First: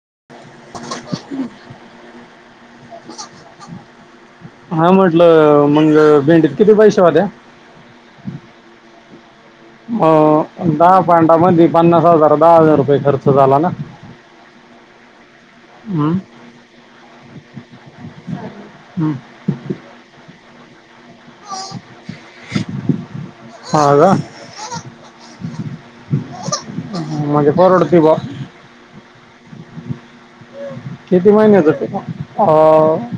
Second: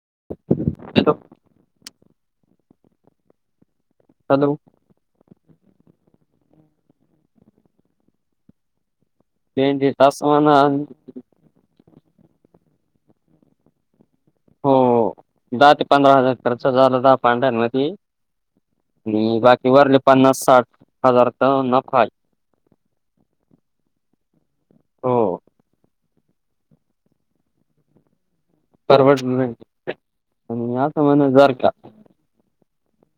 Hello! [unintelligible] Hello! अ-मंग भेंडीत किती पैसे [unintelligible] भेंडी हो, तासाना दहा पांटामध्ये पन्नास हजार दहा हजार रुपये खर्च झाला ना. हो दहा ते पंधरा हं, हजार खर्च झाला. दहा [unintelligible] मधी. हं. आणि बाकी वरले पन्नास साठ. हजार टन नफा हा का हो म्हणजे परवडती बा. [unintelligible] असं म्हण किती जर महिन का जाते अ अ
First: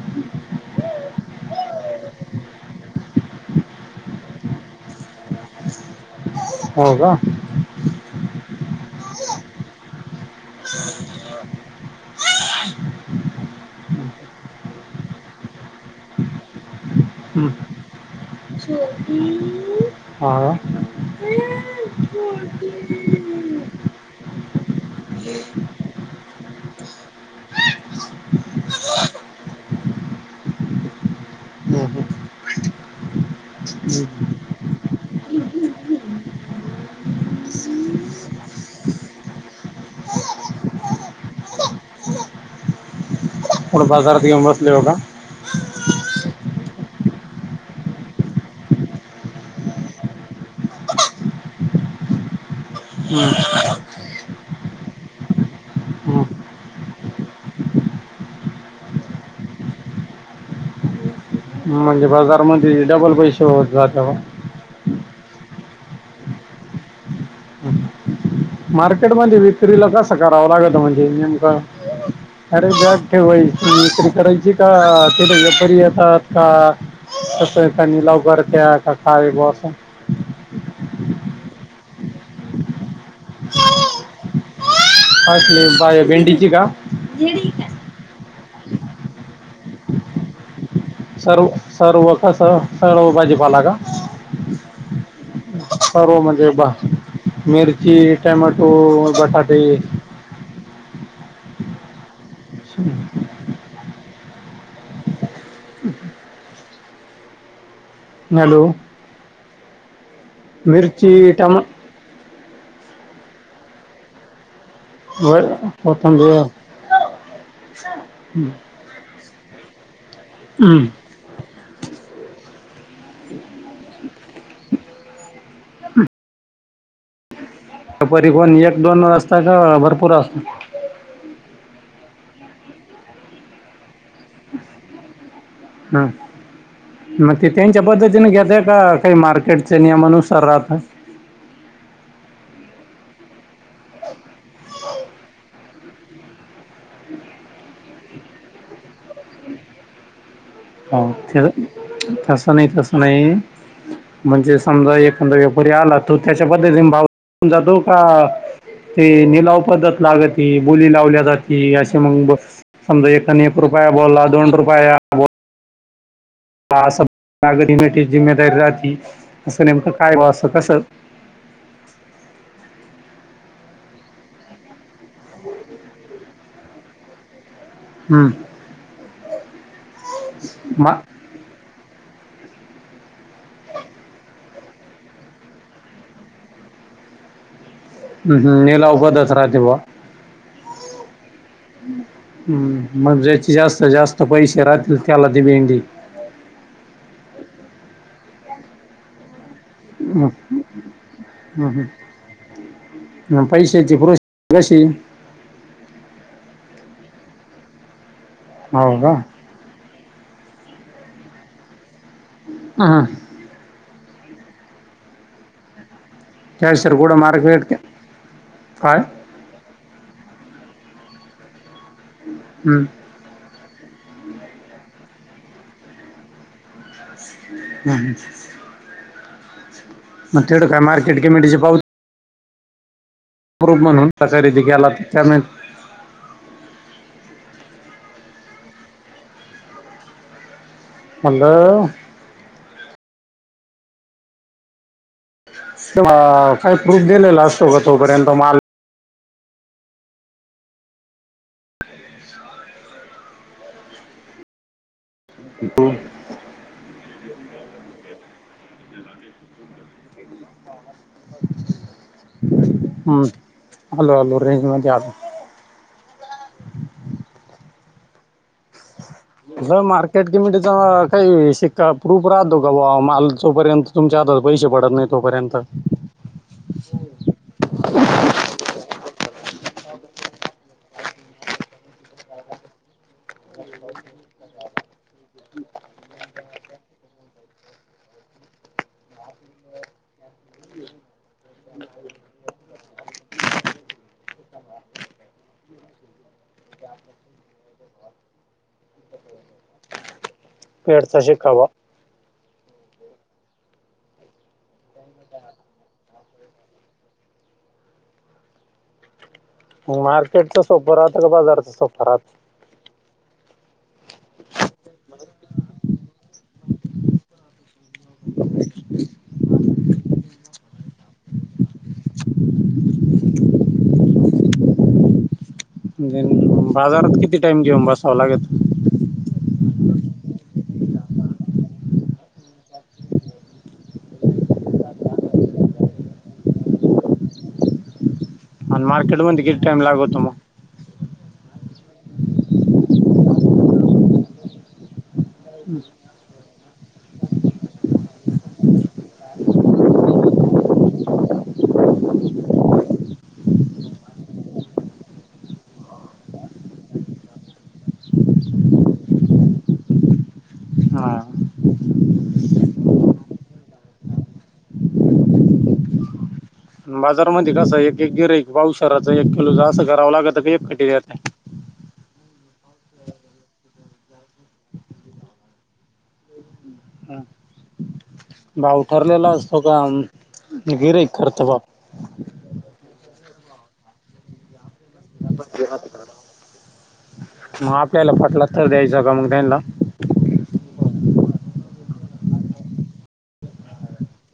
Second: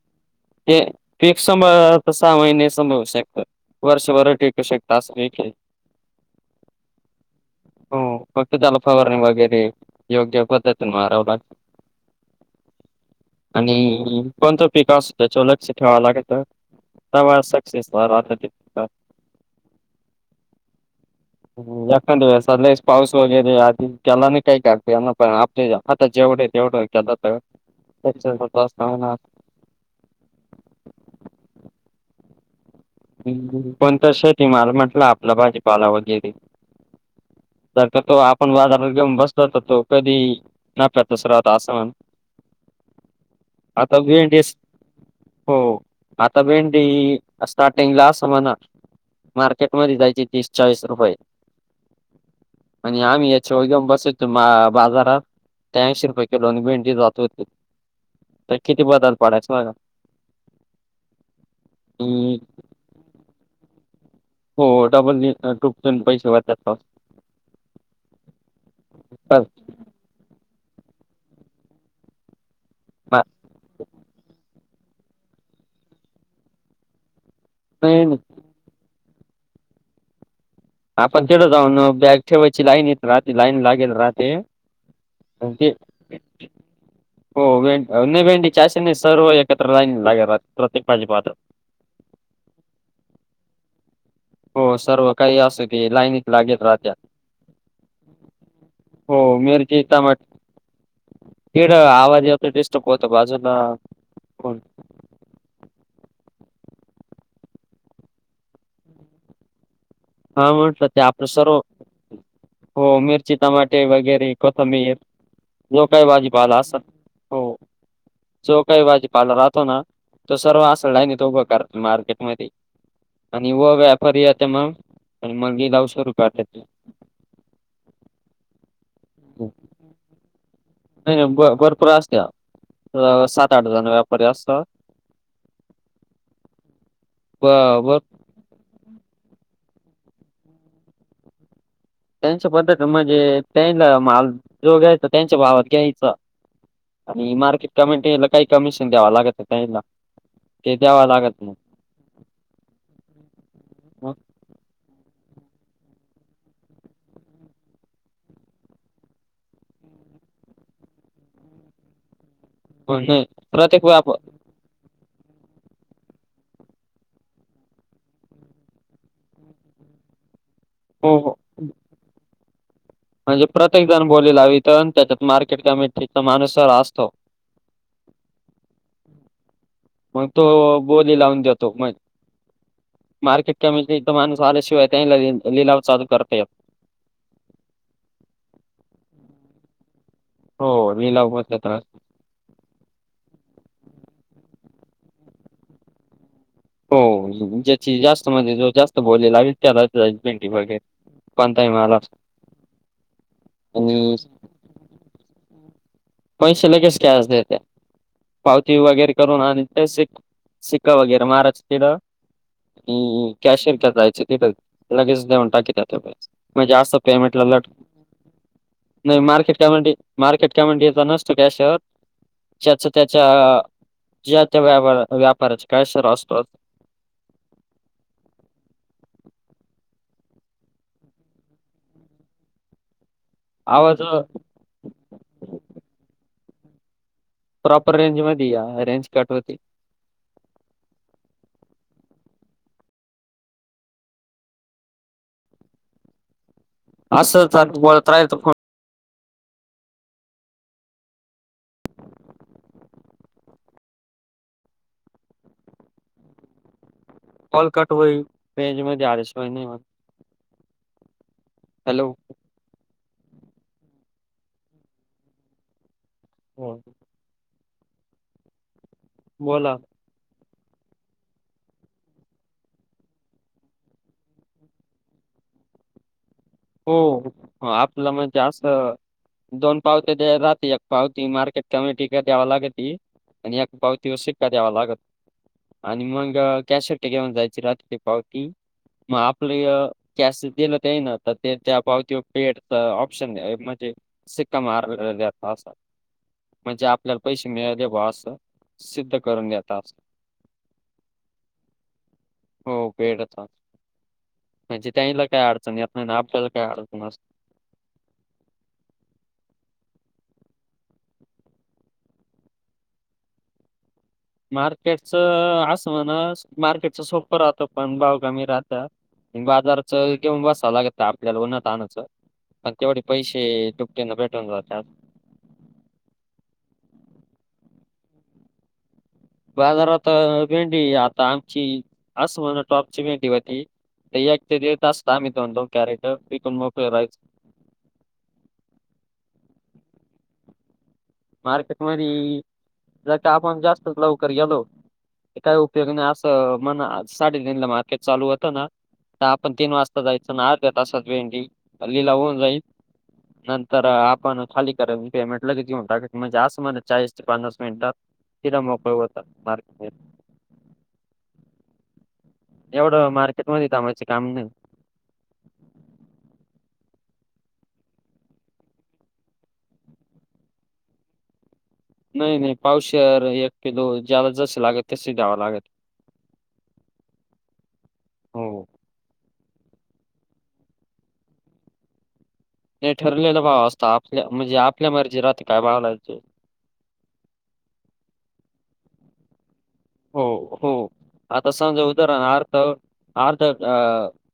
ते एक सम त सहा महिने साभांळु शकते, वर्ष भर टेक शकता [unintelligible] [unintelligible] हो, का? हो, फक्त जल फवारणी वगैर योग्य पद्धतीन मारव लागतं. आणि कोणतं पिकं असूदे त्याव लक्ष ठेवावं लागंतं. तवा हं, सक्सेस. [unintelligible] हा का एकांद वेळेस लयचं पाऊस वगैरे आला [unintelligible] पुढे तेवढं [unintelligible] ह ह. कोणत शेती माल म्हटलं आपलं भाजी पाला [unintelligible] [unintelligible] तर तो आपण बाजारात घेऊन बसलो, तर तो कधी नाफ्या तसं राहतं असं म्हण [unintelligible] पुढं आता बाजारात भेंडी घेऊन बसले का हो, आता भेंडी असं स्टार्टिंगला अस मना मार्केटमध्ये जायची तीस चाळीस रुपये. आणि आम्ही याच्या व जाऊन बसायचो. बाजारात त्याऐंशी हं. रुपये किलो आणि भेंडी जात होती. तर किती बदल पडायच मग.? म्हणजे, बाजारमध्ये डबल पैसे होत जात. हो डबल टुपचून पैसे वाचतात [inaudible] मार्केट मध्ये बस विक्रीला कसं करावं लागतं म्हणजे, नेमक. अरे! बॅग मा- ठेवायची [unintelligible] व्यापारी येतात का? तसं आहे का नाही नि नाही लवकर त्या. [unintelligible] आपण तेडं जाऊन बॅग ठेवायची लाईन येत राहते, लाईन लागेल राहते. असले बाय भेंडीची का हो [unintelligible] [unintelligible] सर्व एकत्र [unintelligible] भाजीपाला सर्व सर्व कसं सर्व भाजीपाला का? हो, सर्व काही असं की लाईनत लागेत राहत्या. मिर्ची, टमाटो, बटाटे केड आवाजात डिस्टर्ब होतो, बाजू ला [unintelligible] [unintelligible] हॅलो, हा म्हटलं, ते आपलं मिरची टमा सर्व हो मिरची, टमाटे वगैरे कोथ मीर व- जो काही कोथिंबीर भाजीपाला असल हो जो काही भाजी पाला राहतो ना. तो सर्व हम्म. असला आहे. नाही तो बेकार मार्केट मध्ये आणि व व्यापारी येत मग. आणि मग दऊश रुपया. त्यापारी कोण एक दोन असाता का भरपूर असत? नाही नाही भरपूर असल्या सात आठ जण व्याप परी असता. हां मग ते त्यांच्या पद्धतीने घेतताय का काही मार्केटच्या नियमानुसार राहत. त्यांच्या पद्धती म्हणजे त्यांनला माल जो घ्यायचा त्यांच्या भावात घ्यायचा. आणि मार्केट कमीटी ला काही कमिशन द्याव लागत त्याला. हो तस नाही तस नाही मग म्हणजे समजा एक. व्यापारी आला तो त्याच्या पद्धतीने भाव देऊन जातो का. ते लीलाव पद्धत लागती बोली लावल्या जाती असे मग. पण समजा नाही एकानी एक प्रत्येक रुपया व्याप बोलला दोन रुपया. बोला असं जिमेदारी राहती असं नेमकं काय असत? हो हो म्हणजे, प्रत्येक जण बोली लावीत त्याच्यात मार्केट कमिटीचा माणूस असतो. हम्म. मग तो बोली लावून देतो म्ह मार्केट कमिटी चा माणूस आल्याशिवाय त्यांनला लिलाव चालू करता येत. हम् हम् लिलाव होतंच राहते बा. हो लिलाव पद्धत असते हम्म मग जायच. जास्त जास्त पैसे राहतील त्याला ती भेंडी. हो ज्याची जास्त म्हणजे जो जास्त बोलेल [unintelligible] हं, पैसेची प्रोसेस कशी ये? पैसे लगेच कॅश देते पावती हो वगैरे का करून आण त्याशी हं. [unintelligible] लगेच देऊन तकीत्यात. काय सरगोडा मार्केट काय [unintelligible] मार्केट कमीटीचा नसतो कॅश वर हम्म. ज्याचं त्याच्या जा त्या व्यापारात व्यापाराच काय सर असतोच. हम्म मग तिकडं काय मार्केट कमिटीचे पावती प्रुफ आवाज म्हणून कसं आहे तीथ गेलात त्याच्याम प्रॉपर रेंज मध्ये या. रेंज कट होते. हॅलो! काय प्रूफ दिलेला असतो असंच ग बोलत राहिल तोपर्यंत? तर माल [unintelligible] हॅलो. हम्म अलो अलो रेंज मदी आलो. हो. बोला ब मार्केट मि काही शिक्का प्रूफ राहतो का बा तोपर्यंत तुमच्या हातात पैसे पडत नाही तोपर्यंत? पर्यंत हो आपलं मग जास्त दोन पावते राह एक पावती मार्केट कमिटी का द्यावा लागती. आणि एक पावतीवर सिक्का द्यावा लागत. आणि मग कॅशकट घेऊन जायची रात्रीची पावती. मग आपलं कॅश दिलं ते ये ना. तर ते त्या पावती पेटच ऑप्शन म्हणजे सिक्का मार दचा अस म्हणजे आपल्याला पैसे मिळाले व अस सिद्ध करून देत अस. पेडता शिकावा. हो भेड म्हणजे त्याला काय अडचणी य. नाही नाही आपल्याला काय अर्थ नस मार्केटचा सोप राहात का बाजारचा सोप राहात? मार्केटच असं म्हणा मार्केटच सोपं राहतं पण भाव कमी राहत. बाजारच बसालागत आपल्याला उन्हाच तानचं. पण तेवढे पैसे दुपटीन भेटून जातात. [inaudible] बाजारात किती टाइम घेऊन बसावं लागत? बाजारात भेंडी आता आमची अस म्हण टॉपची भेंडी होती. ते एकट येत असत आमही तो म्हणतो कॅरेट विकून मोकळे रायच. आणि मार्केटमध्ये कीती टाइम लागतो मग [inaudible] मार्केट मध्ये आपण जास्तच लवकर गेलो काय उपयगी नाही असं मण साडे तीनला मारकेट चालू होत ना आपण तीन वाजता जायचं ना अर्धा तासच भेंडी हल्लीला होन जाईल. नंतर आपण खाली कर पेमेंट लगेच येऊण ट म्हणजे असं म्हला चाळीस ते पन्नास मिनिट. तिला मोकळ होता मार हा. एवढं मार्केट मध्ये थांबाचे काम नाही. [inaudible] बाजारमध्ये कसं एक एक गिर एक पाऊ शहराचा एक किलो असं करावं लागत क एक कटी देत [inaudible] नाही नाही. पावशेर, एक किलो ज्याला जसे लागत तसे द्यावा लागत. हो भाव ठरलेला अस का गिरइक करत भाव. हे ठरलेलं भाव असतो, आपल्या म्हणजे आप मग आपल्याला फटला तर द्यायचं का? मग त्यांला. हो हो, आता समजा उदाहरण अर्थ, अर्ध अ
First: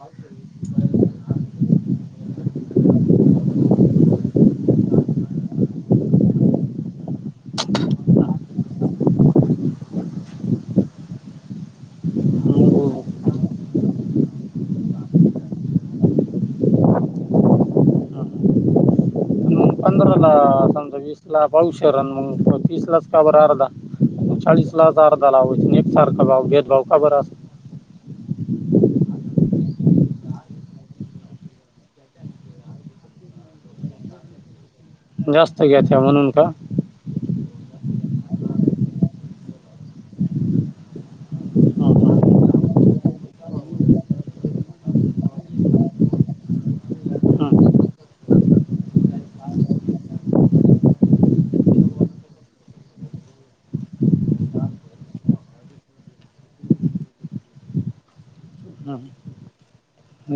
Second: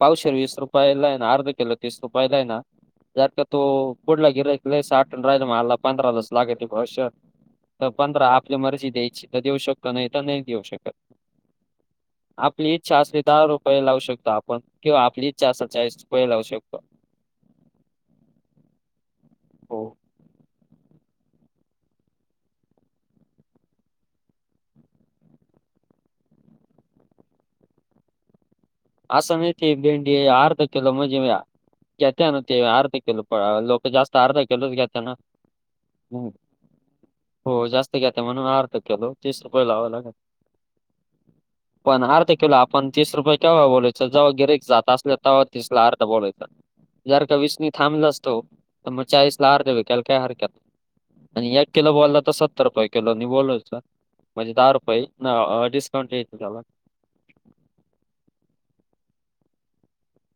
पावशर वीस रुपयालाय ना, अर्ध किलो तीस रुपयालाय ना जार का तू पुडला गिराइक ल सा आठ राज हला पधरा लस लागे तश्य तर पंधरा आपली मर्जी द्यायची तर देऊ शकतो नाही तर नाही देऊ शकत. [inaudible] आपली इच्छा असली दहा रुपये लावू शकतो आपण किंवा आपली इच्छा असल चाळीस रुपये लावू शकतो. [inaudible] ह. हो. समज वीस ला पावशेर आणि मग तीस लाच का बर अर्धा? चाळीस ला अर्धा लावा एकसारखा भाव भेदभाव का बर असं नाही भेंडी अर्ध किलो म्हणजे घेतत्या ण ते अर्ध किलो. प लोक जास्त अर्ध किलोच घेत्या. ना. जास्त घेत्या हं. म्हनूनका? हो जास्त घेत्या म्हणून, अर्धा किलो म्हणून तीस रुपये लावा लागात्या. पण अर्धा केला आपण तीस रुपये केव्हा बोलायचं जव गिरक जात असल् तेव्हा तिसला अर्धा बोलायच. जर का वीसनी थांबलाच तो, त म चाळीस ला अर्धा विकायला काय हरकत नाही. आणि एक किलो बॉलला त सत्तर रुपये किलो बोलयच. म्हणजे दहा रुपये डिस्काउंट द्यायचं त्याला. [inaudible]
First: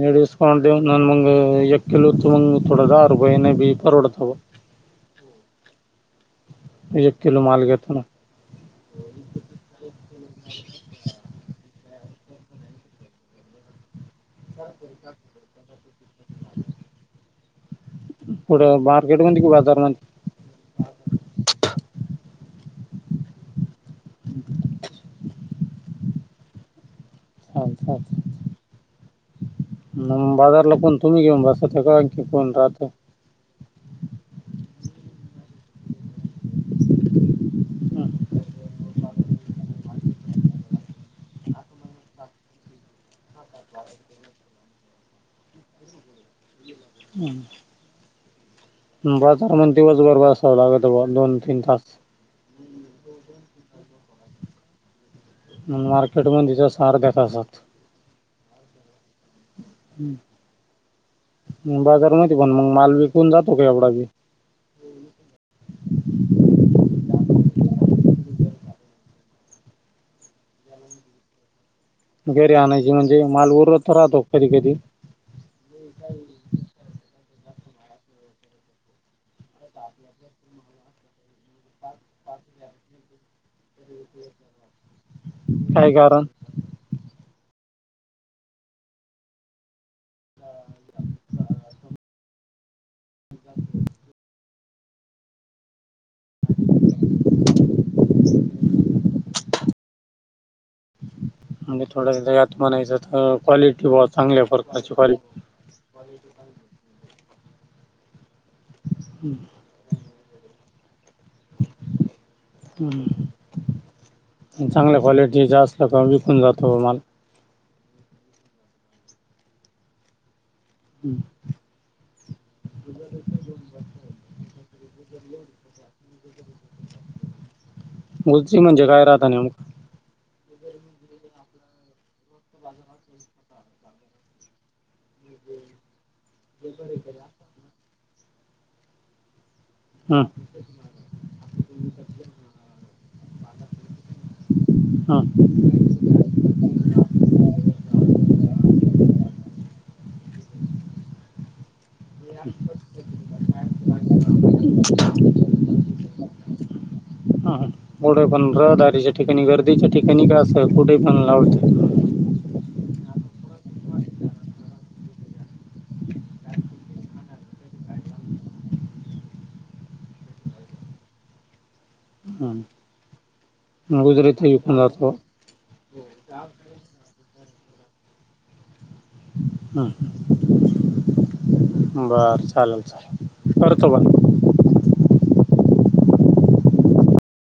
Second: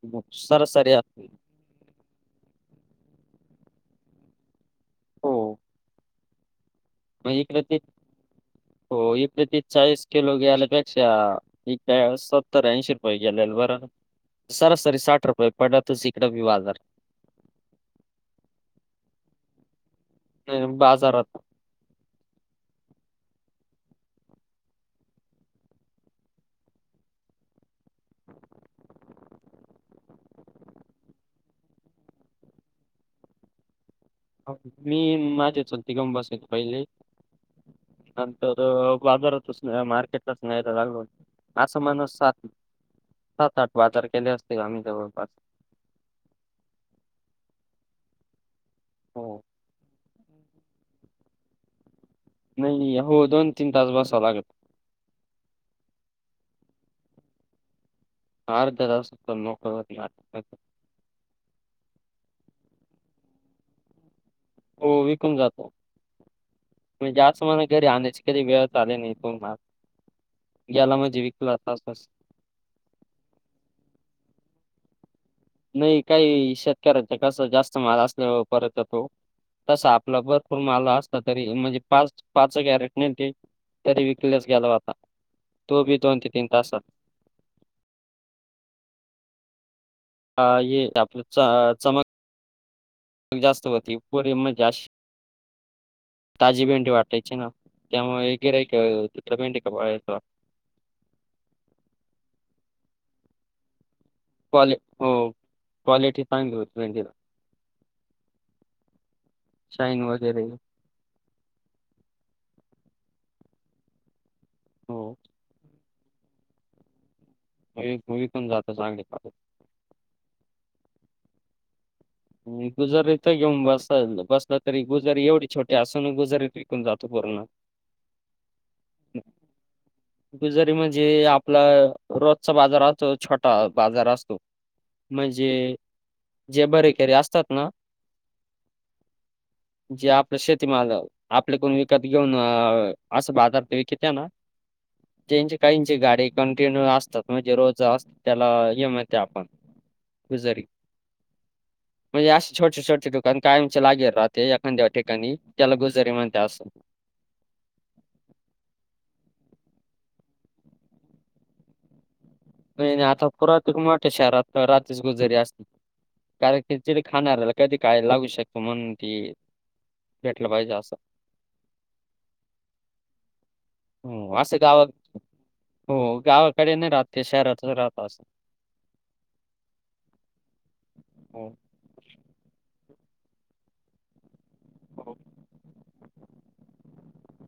लेडीज काउंट देऊन सरासरी मग, असते. एक कीलोत थोडे दहा रुपयांनी बी परोडत बा. हो. एक मग किलो माल इकडेती घेतो ना हो इकडेती चाळीस किलो गेल्यापेक्षा त्या सत्तर ऐंशी रुपये गेलेले बरं ना. सरासरी साठ रुपये पडला तोच ईकड बी बाजार. कुठं मार्केटमध्ये का? बाजार मध्ये? बाजारात. [inaudible] [inaudible] हच्च् मग बाजारला कोण तुम्ही घेऊन बसात्या का आणखी कोण राहत? मी, माझे चुलते घेऊन बसायचे पहिले. ह. नंतर बाजारातच नाही मार्केटलाच न्यायला लागलो, असं म्हणा सात [inaudible] सात आठ बाजार केले असतील, आम्ही जवळपास. हम्म, हो. बाजार म दिवसबर बसाव लागत बा दोन, तीन तास. नाही, हो दोन तीन तास बसावं लागत. मार्केट मदिच अस अर्धा तासात. अर्धा तास पण मोकळ होत्या, हं. बाजार मध्ये पण मग माल विकून जातो का? एवडा बी. हो, विकून जातो. म्हणजे अस म्हणा घरी आणण्याची कधी वेळ आली नाही, तो माल, ग्याला म्हणजे विकलाच अस. घरी आणायची म्हणजे, माल उरवत राहतो का? कधी कधी. नाही काही शेतकऱ्यांच कस जास्त माल असल्यावर, परत य तो. तस आपला भरपूर माल असतो कधी कधी, म्हणजे पाच पाच कॅरेट नील ते. तरी विकल्याच गेला होता, तो काय बी दोन कारण ते तीन तासात. अ ये आपल च चमक जास्त होती पोरे म्हण गॅश ताजी भेंडी वाटायची ना त्यामुळे गिराईक तिथ भेंडी कपायच म्हणजे थोडासा यात म्हणायचं तर क्वालिटी वॉच क्वाल हो क्वालिटी चांगली होती भेंडिला हम्म. शाईन वगैरे हम् चांगल्या हो. क्वालिटीच असल का विकून जातो बा माल. मग विकून जातो चांगल्या क्वालिटीचा. हम्म. गुजरीत घेऊन बसल बसतात. तरी गुजरी एवढी छोटी असून, गुजरीत विकून जातो पूर्ण. गची म्हणजे काय राहता न्यामक गुजारी म्हणजे आपला रोजचा बाजाराच छोटा बाजार असतो म्हणजे जे बरेकरे असतात ना जे हं, आपलं शेतीमाल आपले कोण विकत घेऊन असं बाजार ते विक त्या ना हं, हं, त्यांची काहींची गाडी कंटिन्यू असतात म्हणजे रोज अस त्याला येम येते आपण गुजारी म्हणजे असं छोटे छोटे दुकान कायमचे लागेल राहते एखांद्या ठिकाणी त्याला गुजरी म्हणते अस हां हां कोड पन रहदारीच्या ठिकाणी च्या ठिकाणी का असं कुठे पण लावत नाही नाही आता पुरात खू मोठ्या शहरात रात्रीच गुजरी असली कारण की ति खाणार कधी काय लागू शकतो म्हणून ते भेटलं पाईजे असं ह हो असं गाव हो गावाकडे नाही रात शहरातच राहत अस हम् हम् बर चाललं चाललं करतो हो. करतो